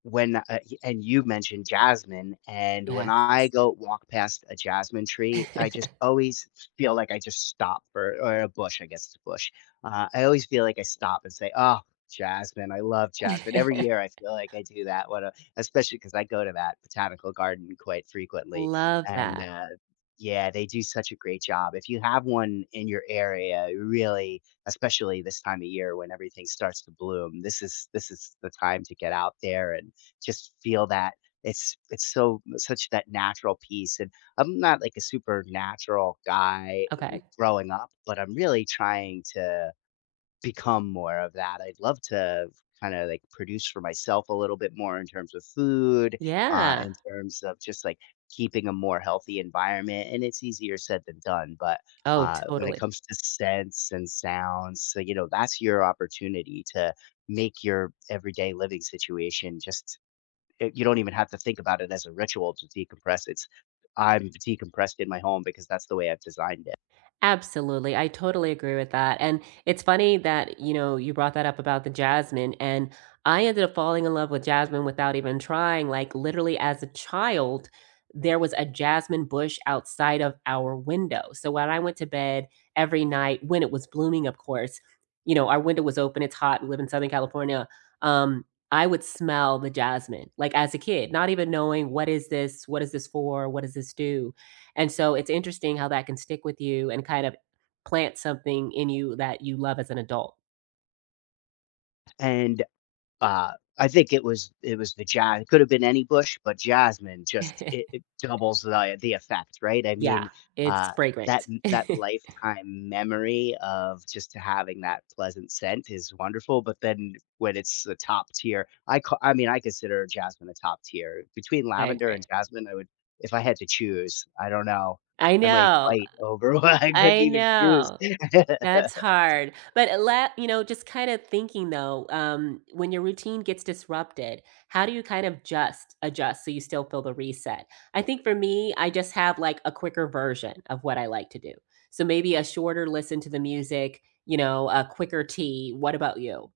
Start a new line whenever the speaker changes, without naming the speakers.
When, uh and you mentioned jasmine, and when
Yes.
I go walk past a jasmine tree, I just always feel, like I just stop for or a bush, I guess it's a bush, uh, I always feel, like, I stop and say, "Oh, jasmine. I love jasmine." Every year I feel like I do that. What a especially ‘cause I go to that botanical garden quite frequently,
Love
and,
that.
uh yeah, they do such a great job. If you have one in your area, really, especially this time of year, when everything starts to bloom, this is this is, the time to get out there and just feel that. It's it's so such that natural peace, and I'm not like a super natural guy
Okay.
growing up, but I'm really trying to become more of that. I'd love to kinda, like, produce for myself a little bit more in terms of food uh,
Yeah.
in terms of just, like, keeping a more healthy environment, and it's easier said than done, but,
Oh,
uh, when it
totally.
comes to scents and sounds, so you know, that's your opportunity to make your everyday living situation just y you don't even have to think about it as a ritual to decompress. It's I'm decompressed in my home because that's the way I've designed it.
Absolutely. I totally agree with that, and it's funny that you know, you brought that up about the jasmine and I ended up falling in love with jasmine without even trying, like literally as a child. There was a jasmine bush outside of our window, so when I went to bed every night, when it was blooming of course, you know our window was open, it's hot, we live in Southern California um, I would smell the jasmine, like as a kid, not even knowing, "What is this what is this for, what does this do," and so, it's interesting how that can stick with you and, kind of, plant something in you that you love as an adult.
And, uh, I think it was it was the ja it could've been any bush, but jasmine just it it doubles the the effect, right? I
Yeah.
mean,
It's
uh, that
fragrant.
n that lifetime memory of just having that pleasant scent is wonderful, but then when it's the top tier, I ca I mean, I consider jasmine a top tier. Between
I
lavender and
agree.
jasmine, I would if I had to choose, I don't know,
I
I might
know
fight over one. I couldn't
I
even choose.
know. That's hard, but let you know, just kinda thinking, though, um, when your routine gets disrupted, how do you kind of just adjust so you still feel the reset? I think for me, I just have, like, a quicker version of what I like to do, so maybe a shorter listen to the music, you know, a quicker tea. What about you?